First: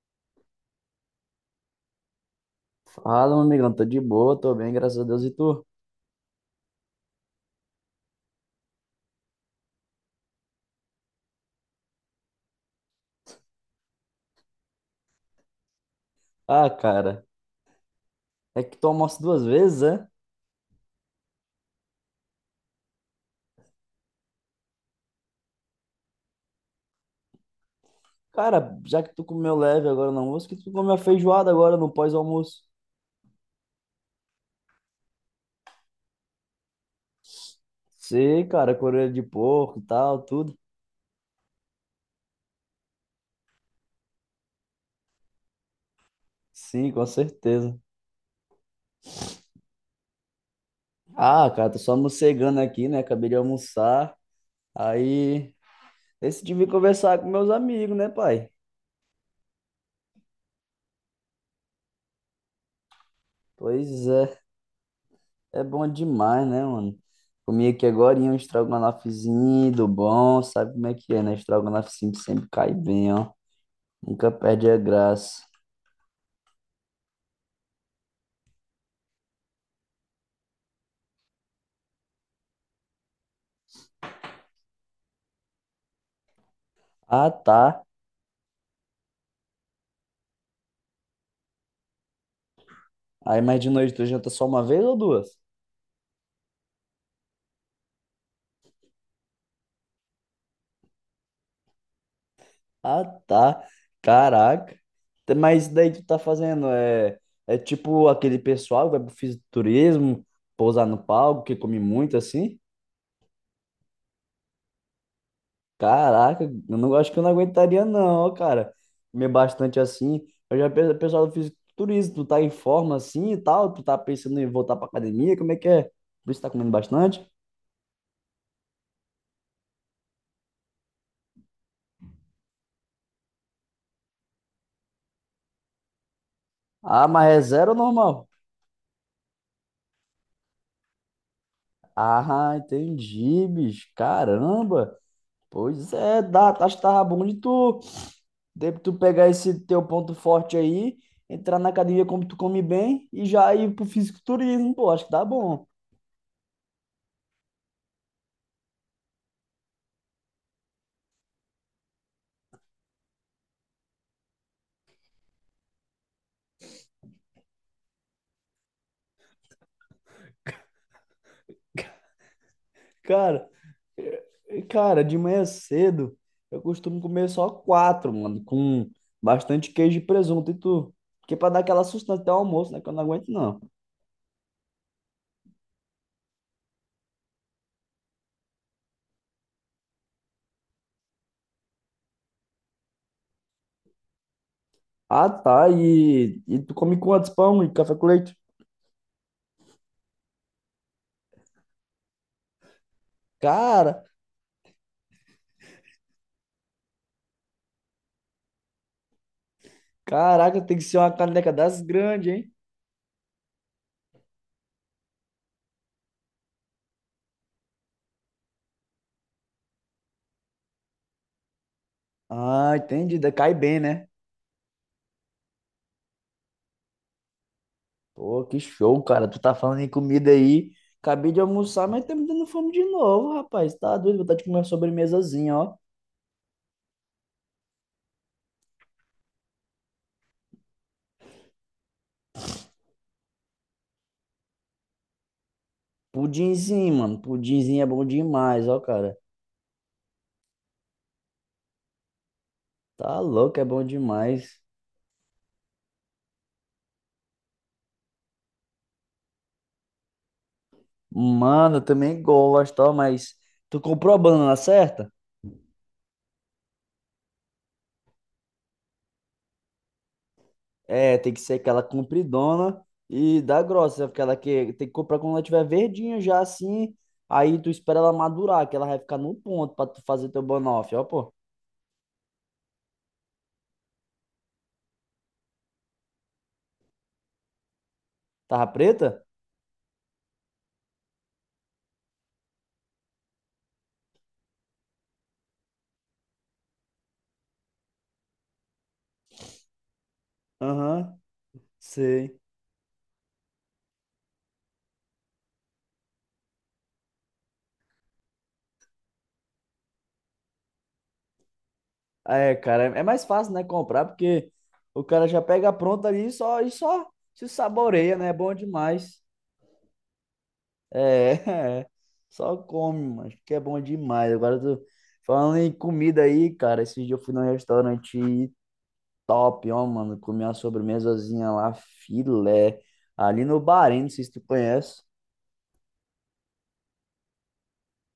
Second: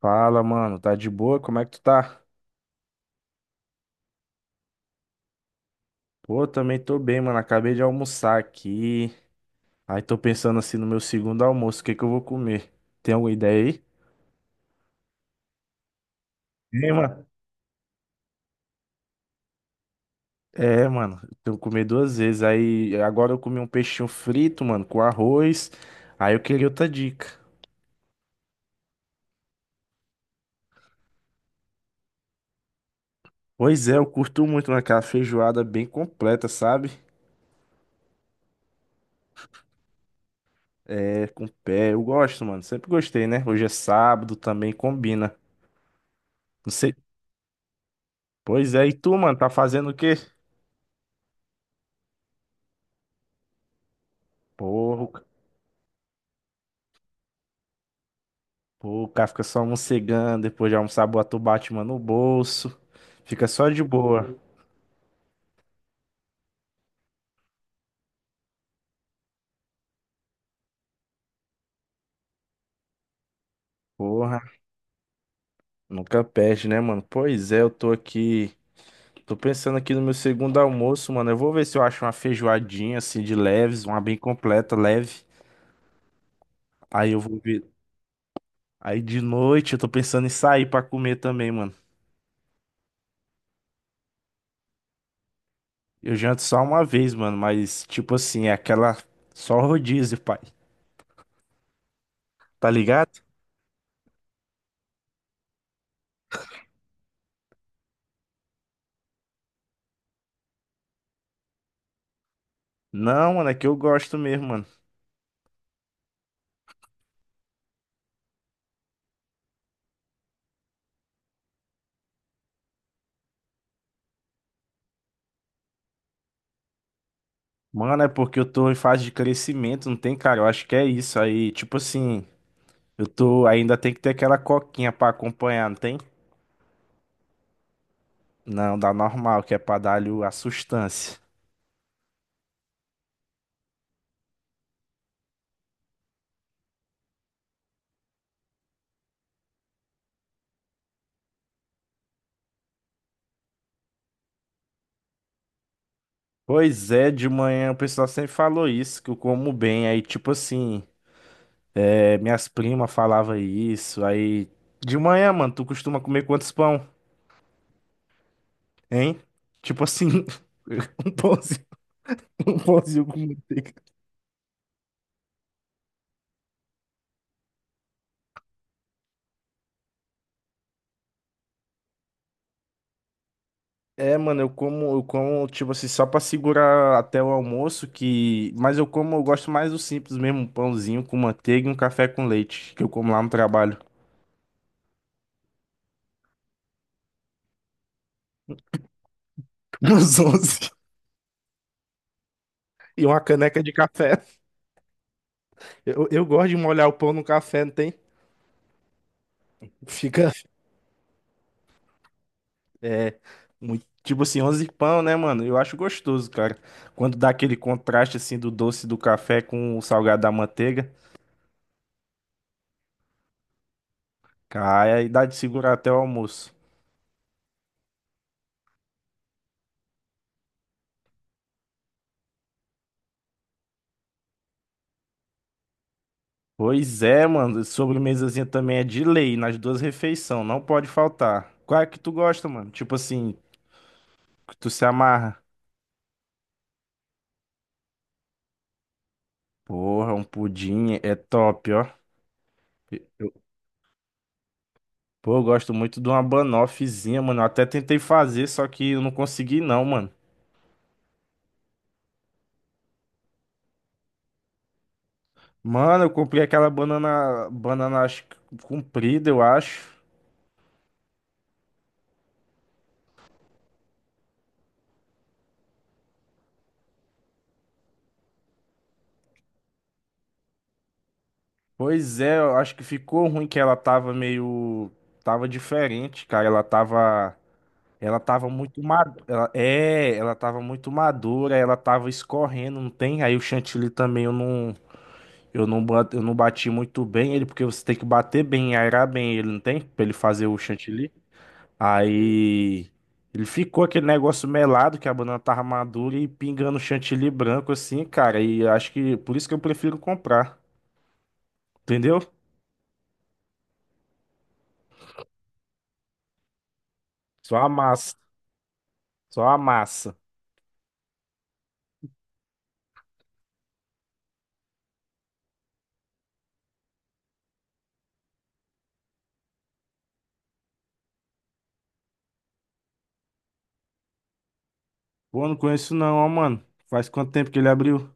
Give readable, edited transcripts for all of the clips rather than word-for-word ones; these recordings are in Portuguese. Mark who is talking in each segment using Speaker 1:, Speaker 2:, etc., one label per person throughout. Speaker 1: Fala, mano, tá de boa? Como é que tu tá?
Speaker 2: Fala, meu amigão, tô de boa, tô bem, graças a Deus. E tu?
Speaker 1: Pô, também tô bem, mano. Acabei de almoçar aqui. Aí tô pensando assim no meu segundo almoço, o que que eu vou comer? Tem alguma ideia aí?
Speaker 2: Ah,
Speaker 1: Tem,
Speaker 2: cara,
Speaker 1: mano.
Speaker 2: é que tu almoça duas vezes, é?
Speaker 1: É, mano, eu tenho que comer duas vezes. Aí agora eu comi um peixinho frito, mano, com arroz. Aí eu queria outra dica.
Speaker 2: Cara, já que tu comeu leve agora no almoço, que tu comeu a feijoada agora no pós-almoço?
Speaker 1: Pois é, eu curto muito, mano, aquela feijoada bem completa, sabe?
Speaker 2: Sei, cara, orelha de porco e tal, tudo.
Speaker 1: É, com pé, eu gosto, mano. Sempre gostei, né? Hoje é sábado, também combina. Não
Speaker 2: Sim,
Speaker 1: sei.
Speaker 2: com certeza.
Speaker 1: Pois é, e tu, mano, tá fazendo o quê?
Speaker 2: Ah, cara, tô só morcegando aqui, né? Acabei de almoçar.
Speaker 1: Porra.
Speaker 2: Aí decidi vir conversar com meus amigos, né, pai?
Speaker 1: Pô, o cara fica só mocegando, depois de almoçar, bota o Batman no bolso. Fica só de
Speaker 2: Pois
Speaker 1: boa.
Speaker 2: é. É bom demais, né, mano? Comi aqui agora um estrogonofezinho do bom, sabe como é que é, né? Estrogonofe sempre, sempre cai bem, ó. Nunca
Speaker 1: Porra,
Speaker 2: perde a graça.
Speaker 1: nunca perde, né, mano? Pois é, eu tô aqui. Tô pensando aqui no meu segundo almoço, mano. Eu vou ver se eu acho uma feijoadinha, assim, de leves, uma bem completa, leve. Aí eu
Speaker 2: Ah,
Speaker 1: vou ver.
Speaker 2: tá.
Speaker 1: Aí de noite eu tô pensando em sair pra comer também, mano.
Speaker 2: Aí, mas de noite tu janta só uma vez ou duas?
Speaker 1: Eu janto só uma vez, mano, mas tipo assim, é aquela. Só rodízio, pai. Tá
Speaker 2: Ah,
Speaker 1: ligado?
Speaker 2: tá. Caraca. Tá, mas isso daí tu tá fazendo é, é tipo aquele pessoal que vai pro fisiculturismo, pousar no palco, que come muito assim?
Speaker 1: Não, mano, é que eu gosto mesmo, mano.
Speaker 2: Caraca, eu não acho que eu não aguentaria, não, cara. Comer bastante assim. Eu já penso, pessoal do fisiculturismo, tu tá em forma assim e tal, tu tá pensando em voltar pra academia, como é que é? Por isso tá comendo bastante?
Speaker 1: Mano, é porque eu tô em fase de crescimento, não tem, cara? Eu acho que é isso aí. Tipo assim, eu tô ainda tem que ter aquela coquinha pra acompanhar, não tem?
Speaker 2: Ah, mas é zero ou normal?
Speaker 1: Não, dá normal, que é pra dar-lhe a sustância.
Speaker 2: Ah, entendi, bicho. Caramba. Pois é, dá, tá, acho que tava bom de tu pegar esse teu ponto forte aí, entrar na academia como tu come bem e já ir pro fisiculturismo, pô, acho que dá bom.
Speaker 1: Pois é, de manhã o pessoal sempre falou isso, que eu como bem. Aí, tipo assim, é, minhas primas falavam isso. Aí, de manhã, mano, tu costuma comer quantos pão, hein? Tipo assim, um pãozinho, um pãozinho com
Speaker 2: Cara,
Speaker 1: manteiga.
Speaker 2: Cara, de manhã cedo eu costumo comer só quatro, mano, com bastante queijo e presunto. E tu? Porque pra dar aquela sustância até o almoço, né? Que eu não aguento, não.
Speaker 1: É, mano, eu como, tipo assim, só pra segurar até o almoço, que... Mas eu como, eu gosto mais do simples mesmo, um pãozinho com manteiga e um café com leite, que eu como lá no trabalho,
Speaker 2: Ah, tá. E tu come quantos pão e café com leite?
Speaker 1: nos 11 e uma caneca de
Speaker 2: Cara,
Speaker 1: café. Eu gosto de molhar o pão no café, não tem? Fica,
Speaker 2: caraca, tem que ser uma caneca das grandes, hein?
Speaker 1: é, muito, tipo assim, 11 pão, né, mano? Eu acho gostoso, cara. Quando dá aquele contraste, assim, do doce do café com o salgado da manteiga,
Speaker 2: Ah, entendi. Da- cai bem, né?
Speaker 1: cai aí dá de segurar até o almoço.
Speaker 2: Pô, que show, cara. Tu tá falando em comida aí. Acabei de almoçar, mas tá me dando fome de novo, rapaz. Tá doido, vontade de comer uma sobremesazinha, ó.
Speaker 1: Pois é, mano. Sobremesazinha também é de lei nas duas refeições, não pode faltar. Qual é que tu gosta, mano? Tipo assim, que tu se amarra.
Speaker 2: Pudinzinho, mano. Pudinzinho é bom demais, ó, cara.
Speaker 1: Porra, um pudim é top, ó.
Speaker 2: Tá
Speaker 1: Eu-
Speaker 2: louco, é bom demais.
Speaker 1: pô, eu gosto muito de uma banoffzinha, mano. Eu até tentei fazer, só que eu não consegui não, mano.
Speaker 2: Mano, eu também gosto, ó, mas tu comprou a banana certa?
Speaker 1: Mano, eu comprei aquela banana acho que comprida, eu acho.
Speaker 2: É, tem que ser aquela compridona e da grossa, aquela que tem que comprar quando ela tiver verdinha já assim. Aí tu espera ela madurar, que ela vai ficar no ponto pra tu fazer teu banoffee, ó, pô.
Speaker 1: Pois é, eu acho que ficou ruim que ela tava diferente, cara. Ela tava
Speaker 2: Tava
Speaker 1: muito madura.
Speaker 2: preta?
Speaker 1: Ela tava muito madura, ela tava escorrendo, não tem? Aí o chantilly também eu não bati muito bem ele, porque você tem que bater bem, aerar bem ele, não tem? Pra ele fazer o chantilly.
Speaker 2: Aham, sei.
Speaker 1: Aí ele ficou aquele negócio melado, que a banana tava madura e pingando chantilly branco assim, cara. E acho que por isso que eu prefiro comprar, entendeu?
Speaker 2: É, cara, é mais fácil, né, comprar, porque o cara já pega pronta ali e só se
Speaker 1: Só a massa,
Speaker 2: saboreia, né? É bom demais.
Speaker 1: só a massa.
Speaker 2: É, é. Só come, mas que é bom demais. Agora eu tô falando em comida aí, cara. Esses dias eu fui num restaurante top, ó, mano. Comi uma sobremesazinha lá, filé, ali no Bahrein, não sei se tu conhece.
Speaker 1: Pô, não conheço não, ó, mano. Faz quanto tempo que ele abriu?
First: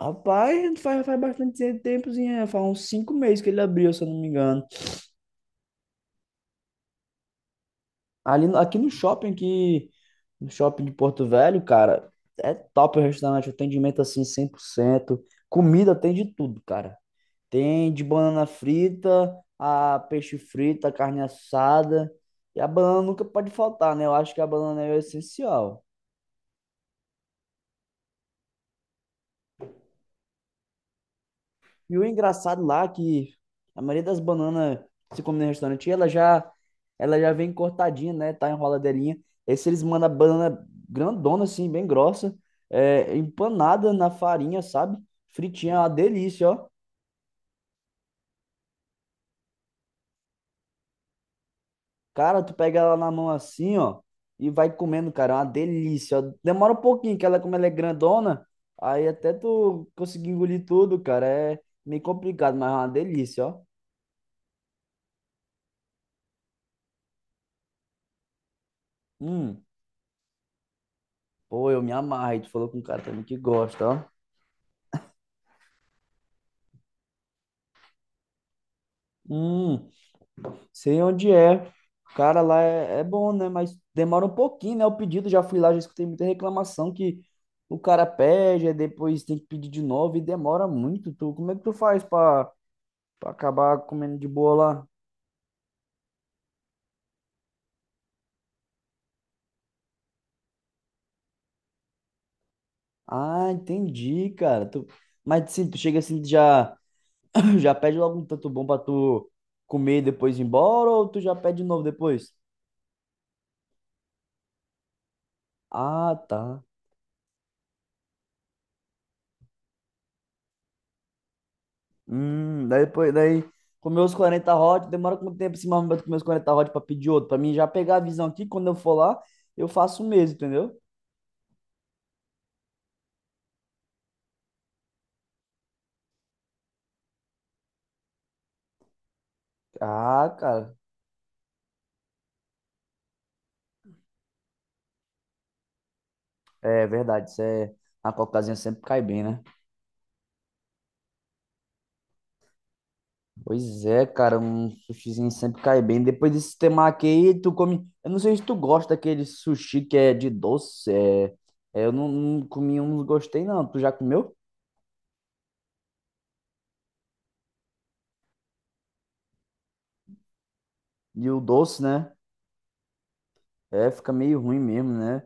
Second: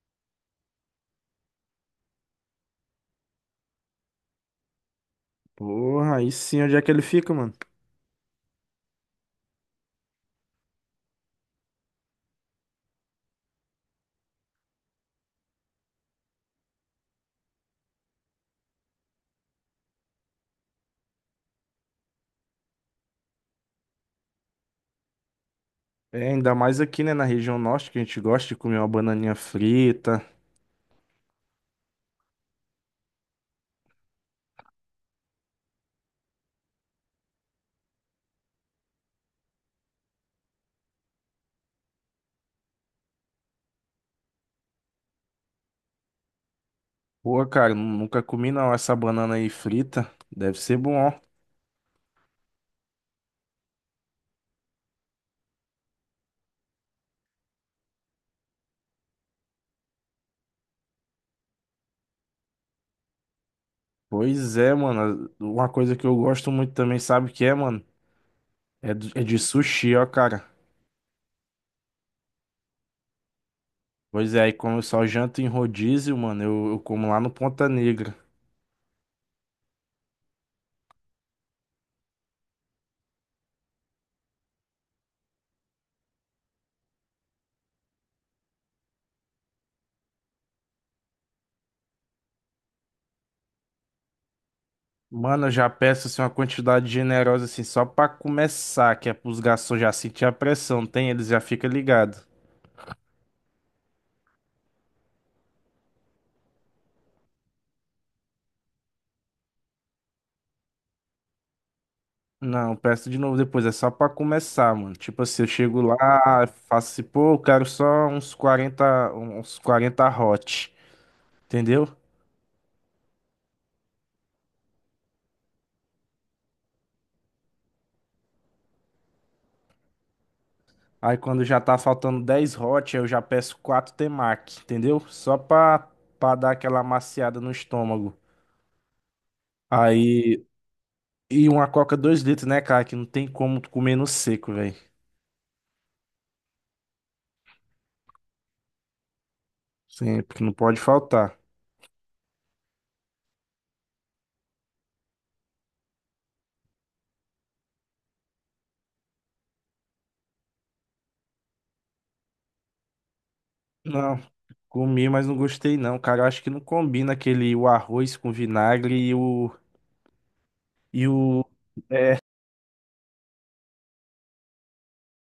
Speaker 2: Rapaz, faz bastante tempozinho, é, faz uns 5 meses que ele abriu, se eu não me engano.
Speaker 1: Porra, aí sim, onde é que ele fica, mano?
Speaker 2: Ali, no shopping de Porto Velho, cara, é top o restaurante, atendimento assim 100%, comida tem de tudo, cara. Tem de banana frita, a peixe frito, a carne assada. E a banana nunca pode faltar, né? Eu acho que a banana é o essencial.
Speaker 1: É, ainda mais aqui, né, na região norte, que a gente gosta de comer uma bananinha frita.
Speaker 2: E o engraçado lá é que a maioria das bananas que se come no restaurante, ela já vem cortadinha, né? Tá enroladeirinha. Esse eles mandam a banana grandona, assim, bem grossa, é, empanada na farinha, sabe? Fritinha, é uma delícia, ó.
Speaker 1: Pô, cara, nunca comi não essa banana aí frita. Deve ser bom, ó.
Speaker 2: Cara, tu pega ela na mão assim, ó, e vai comendo, cara. É uma delícia, ó. Demora um pouquinho, que ela, como ela é grandona, aí até tu conseguir engolir tudo, cara, é meio complicado, mas é uma delícia, ó.
Speaker 1: Pois é, mano. Uma coisa que eu gosto muito também, sabe o que é, mano? É de
Speaker 2: Hum,
Speaker 1: sushi, ó, cara.
Speaker 2: pô, eu me amarro. E tu falou com um cara também que gosta, ó.
Speaker 1: Pois é, aí como eu só janto em rodízio, mano, eu como lá no Ponta Negra.
Speaker 2: Hum, sei onde é. Cara, lá é, é bom, né? Mas demora um pouquinho, né? O pedido, já fui lá, já escutei muita reclamação que o cara pede, aí depois tem que pedir de novo e demora muito. Tu, como é que tu faz pra acabar comendo de boa lá?
Speaker 1: Mano, eu já peço assim uma quantidade generosa assim, só pra começar, que é pros garçons já sentir a pressão, tem? Eles já ficam ligados.
Speaker 2: Ah, entendi, cara. Tu... mas assim, tu chega assim, tu já já pede logo um tanto bom pra tu comer e depois ir embora, ou tu já pede de novo depois?
Speaker 1: Não, peço de novo depois, é só pra começar, mano. Tipo assim, eu chego lá,
Speaker 2: Ah, tá.
Speaker 1: faço assim, pô, eu quero só uns quarenta hot, entendeu?
Speaker 2: Daí comer os 40 hot, demora quanto tempo assim, mais ou menos pra comer os 40 hot pra pedir outro? Pra mim já pegar a visão aqui, quando eu for lá, eu faço o mesmo, entendeu?
Speaker 1: Aí quando já tá faltando 10 hot, eu já peço 4 temaki, entendeu? Só pra dar aquela amaciada no estômago.
Speaker 2: Ah,
Speaker 1: Aí,
Speaker 2: cara,
Speaker 1: e uma coca 2 litros, né, cara? Que não tem como tu comer no seco, velho.
Speaker 2: é verdade, isso é... a cocazinha sempre cai bem, né?
Speaker 1: Sim, porque não pode faltar.
Speaker 2: Pois é, cara, um sushizinho sempre cai bem. Depois desse temaki aí, tu come. Eu não sei se tu gosta daquele sushi que é de doce. É... eu não, não comi um, não gostei, não. Tu já
Speaker 1: Não,
Speaker 2: comeu?
Speaker 1: comi, mas não gostei não, cara. Eu acho que não combina aquele o arroz com vinagre e o E
Speaker 2: E o
Speaker 1: o.
Speaker 2: doce, né?
Speaker 1: É,
Speaker 2: É, fica meio ruim mesmo, né?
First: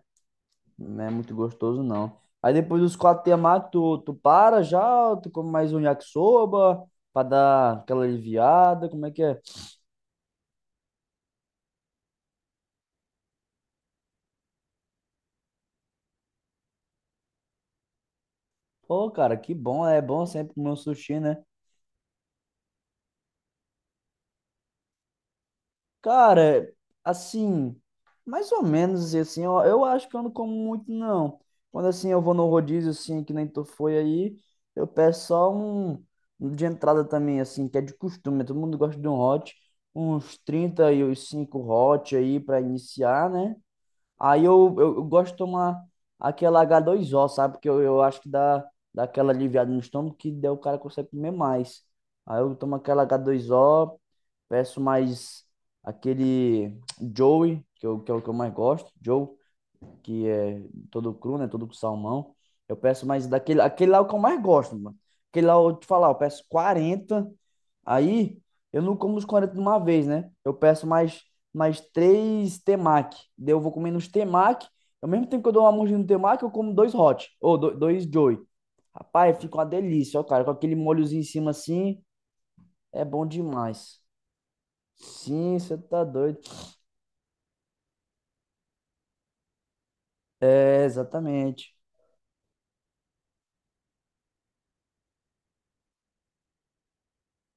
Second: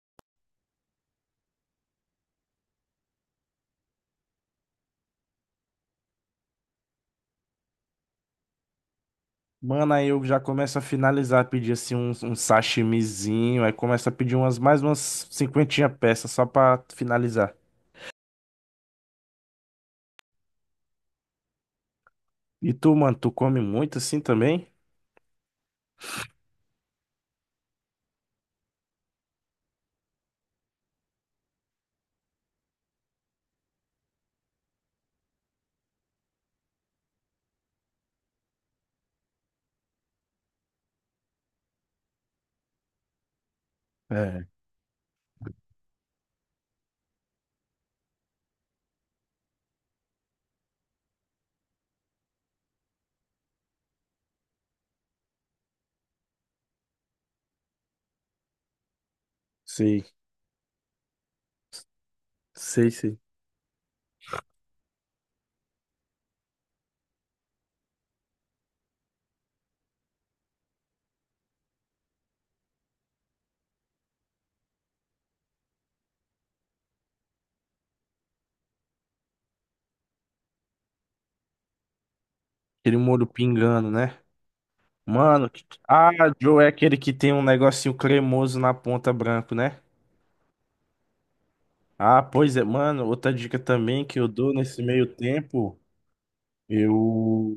Speaker 2: Não é muito gostoso, não. Aí depois dos quatro temaki, tu para já? Tu come mais um yakisoba pra dar aquela aliviada? Como é que é?
Speaker 1: mano, aí eu já começo a finalizar, pedir assim um, sashimizinho, aí começa a pedir umas mais umas cinquentinha peças só pra finalizar.
Speaker 2: Pô, cara, que bom. É bom sempre comer um sushi, né?
Speaker 1: E tu, mano, tu come muito assim também?
Speaker 2: Cara, assim, mais ou menos assim, eu acho que eu não como muito, não. Quando assim eu vou no rodízio, assim, que nem tu foi aí, eu peço só um, um de entrada também, assim, que é de costume, todo mundo gosta de um hot, uns trinta e os cinco hot aí pra iniciar, né? Aí
Speaker 1: É,
Speaker 2: eu gosto de tomar aquela H2O, sabe? Porque eu acho que dá, dá aquela aliviada no estômago que daí o cara consegue comer mais. Aí eu tomo aquela H2O, peço mais aquele Joey, que é o que eu mais gosto, Joe,
Speaker 1: sei,
Speaker 2: que é todo cru, né? Todo com salmão. Eu
Speaker 1: sei,
Speaker 2: peço
Speaker 1: sei.
Speaker 2: mais daquele, aquele lá é o que eu mais gosto, mano. Aquele lá, eu te falar, eu peço 40, aí eu não como os 40 de uma vez, né? Eu peço mais três temaki. Daí eu vou comendo uns temaki, ao mesmo tempo que eu dou uma mordida no temaki, eu como dois hot, ou dois joy. Rapaz, fica uma delícia, ó, cara. Com aquele molhozinho em cima assim,
Speaker 1: Aquele
Speaker 2: é bom
Speaker 1: molho pingando,
Speaker 2: demais.
Speaker 1: né? Mano,
Speaker 2: Sim, você tá
Speaker 1: ah,
Speaker 2: doido.
Speaker 1: Joe é aquele que tem um negocinho cremoso na ponta branco, né?
Speaker 2: É, exatamente.
Speaker 1: Ah, pois é, mano, outra dica também que eu dou nesse meio tempo, eu.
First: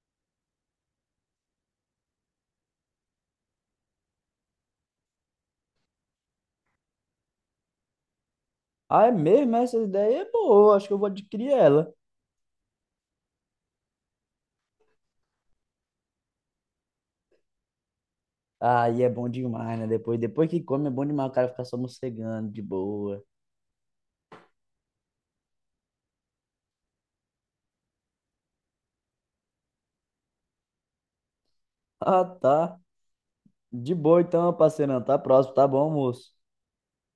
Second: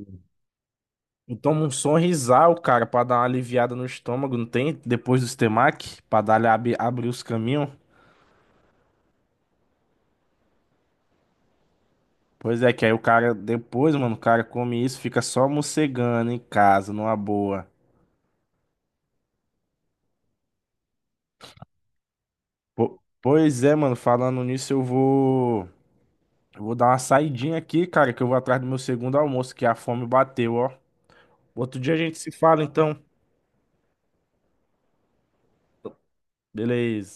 Speaker 1: Eu tomo um sonrisal, cara, pra dar uma aliviada no estômago, não tem? Depois do Stemac, pra dar abrir os caminhos.
Speaker 2: Ah, é mesmo? Essa ideia é boa. Acho que eu vou adquirir ela.
Speaker 1: Pois é, que aí o cara, depois, mano, o cara come isso, fica só mocegando em casa, numa boa.
Speaker 2: Aí é bom demais, né? Depois que come é bom demais o cara ficar só morcegando, de
Speaker 1: Po-
Speaker 2: boa.
Speaker 1: pois é, mano, falando nisso, Eu vou dar uma saidinha aqui, cara, que eu vou atrás do meu segundo almoço, que a fome bateu, ó. Outro dia a gente
Speaker 2: Ah,
Speaker 1: se fala,
Speaker 2: tá.
Speaker 1: então.
Speaker 2: De boa então, parceirão. Tá próximo, tá bom, moço?
Speaker 1: Beleza.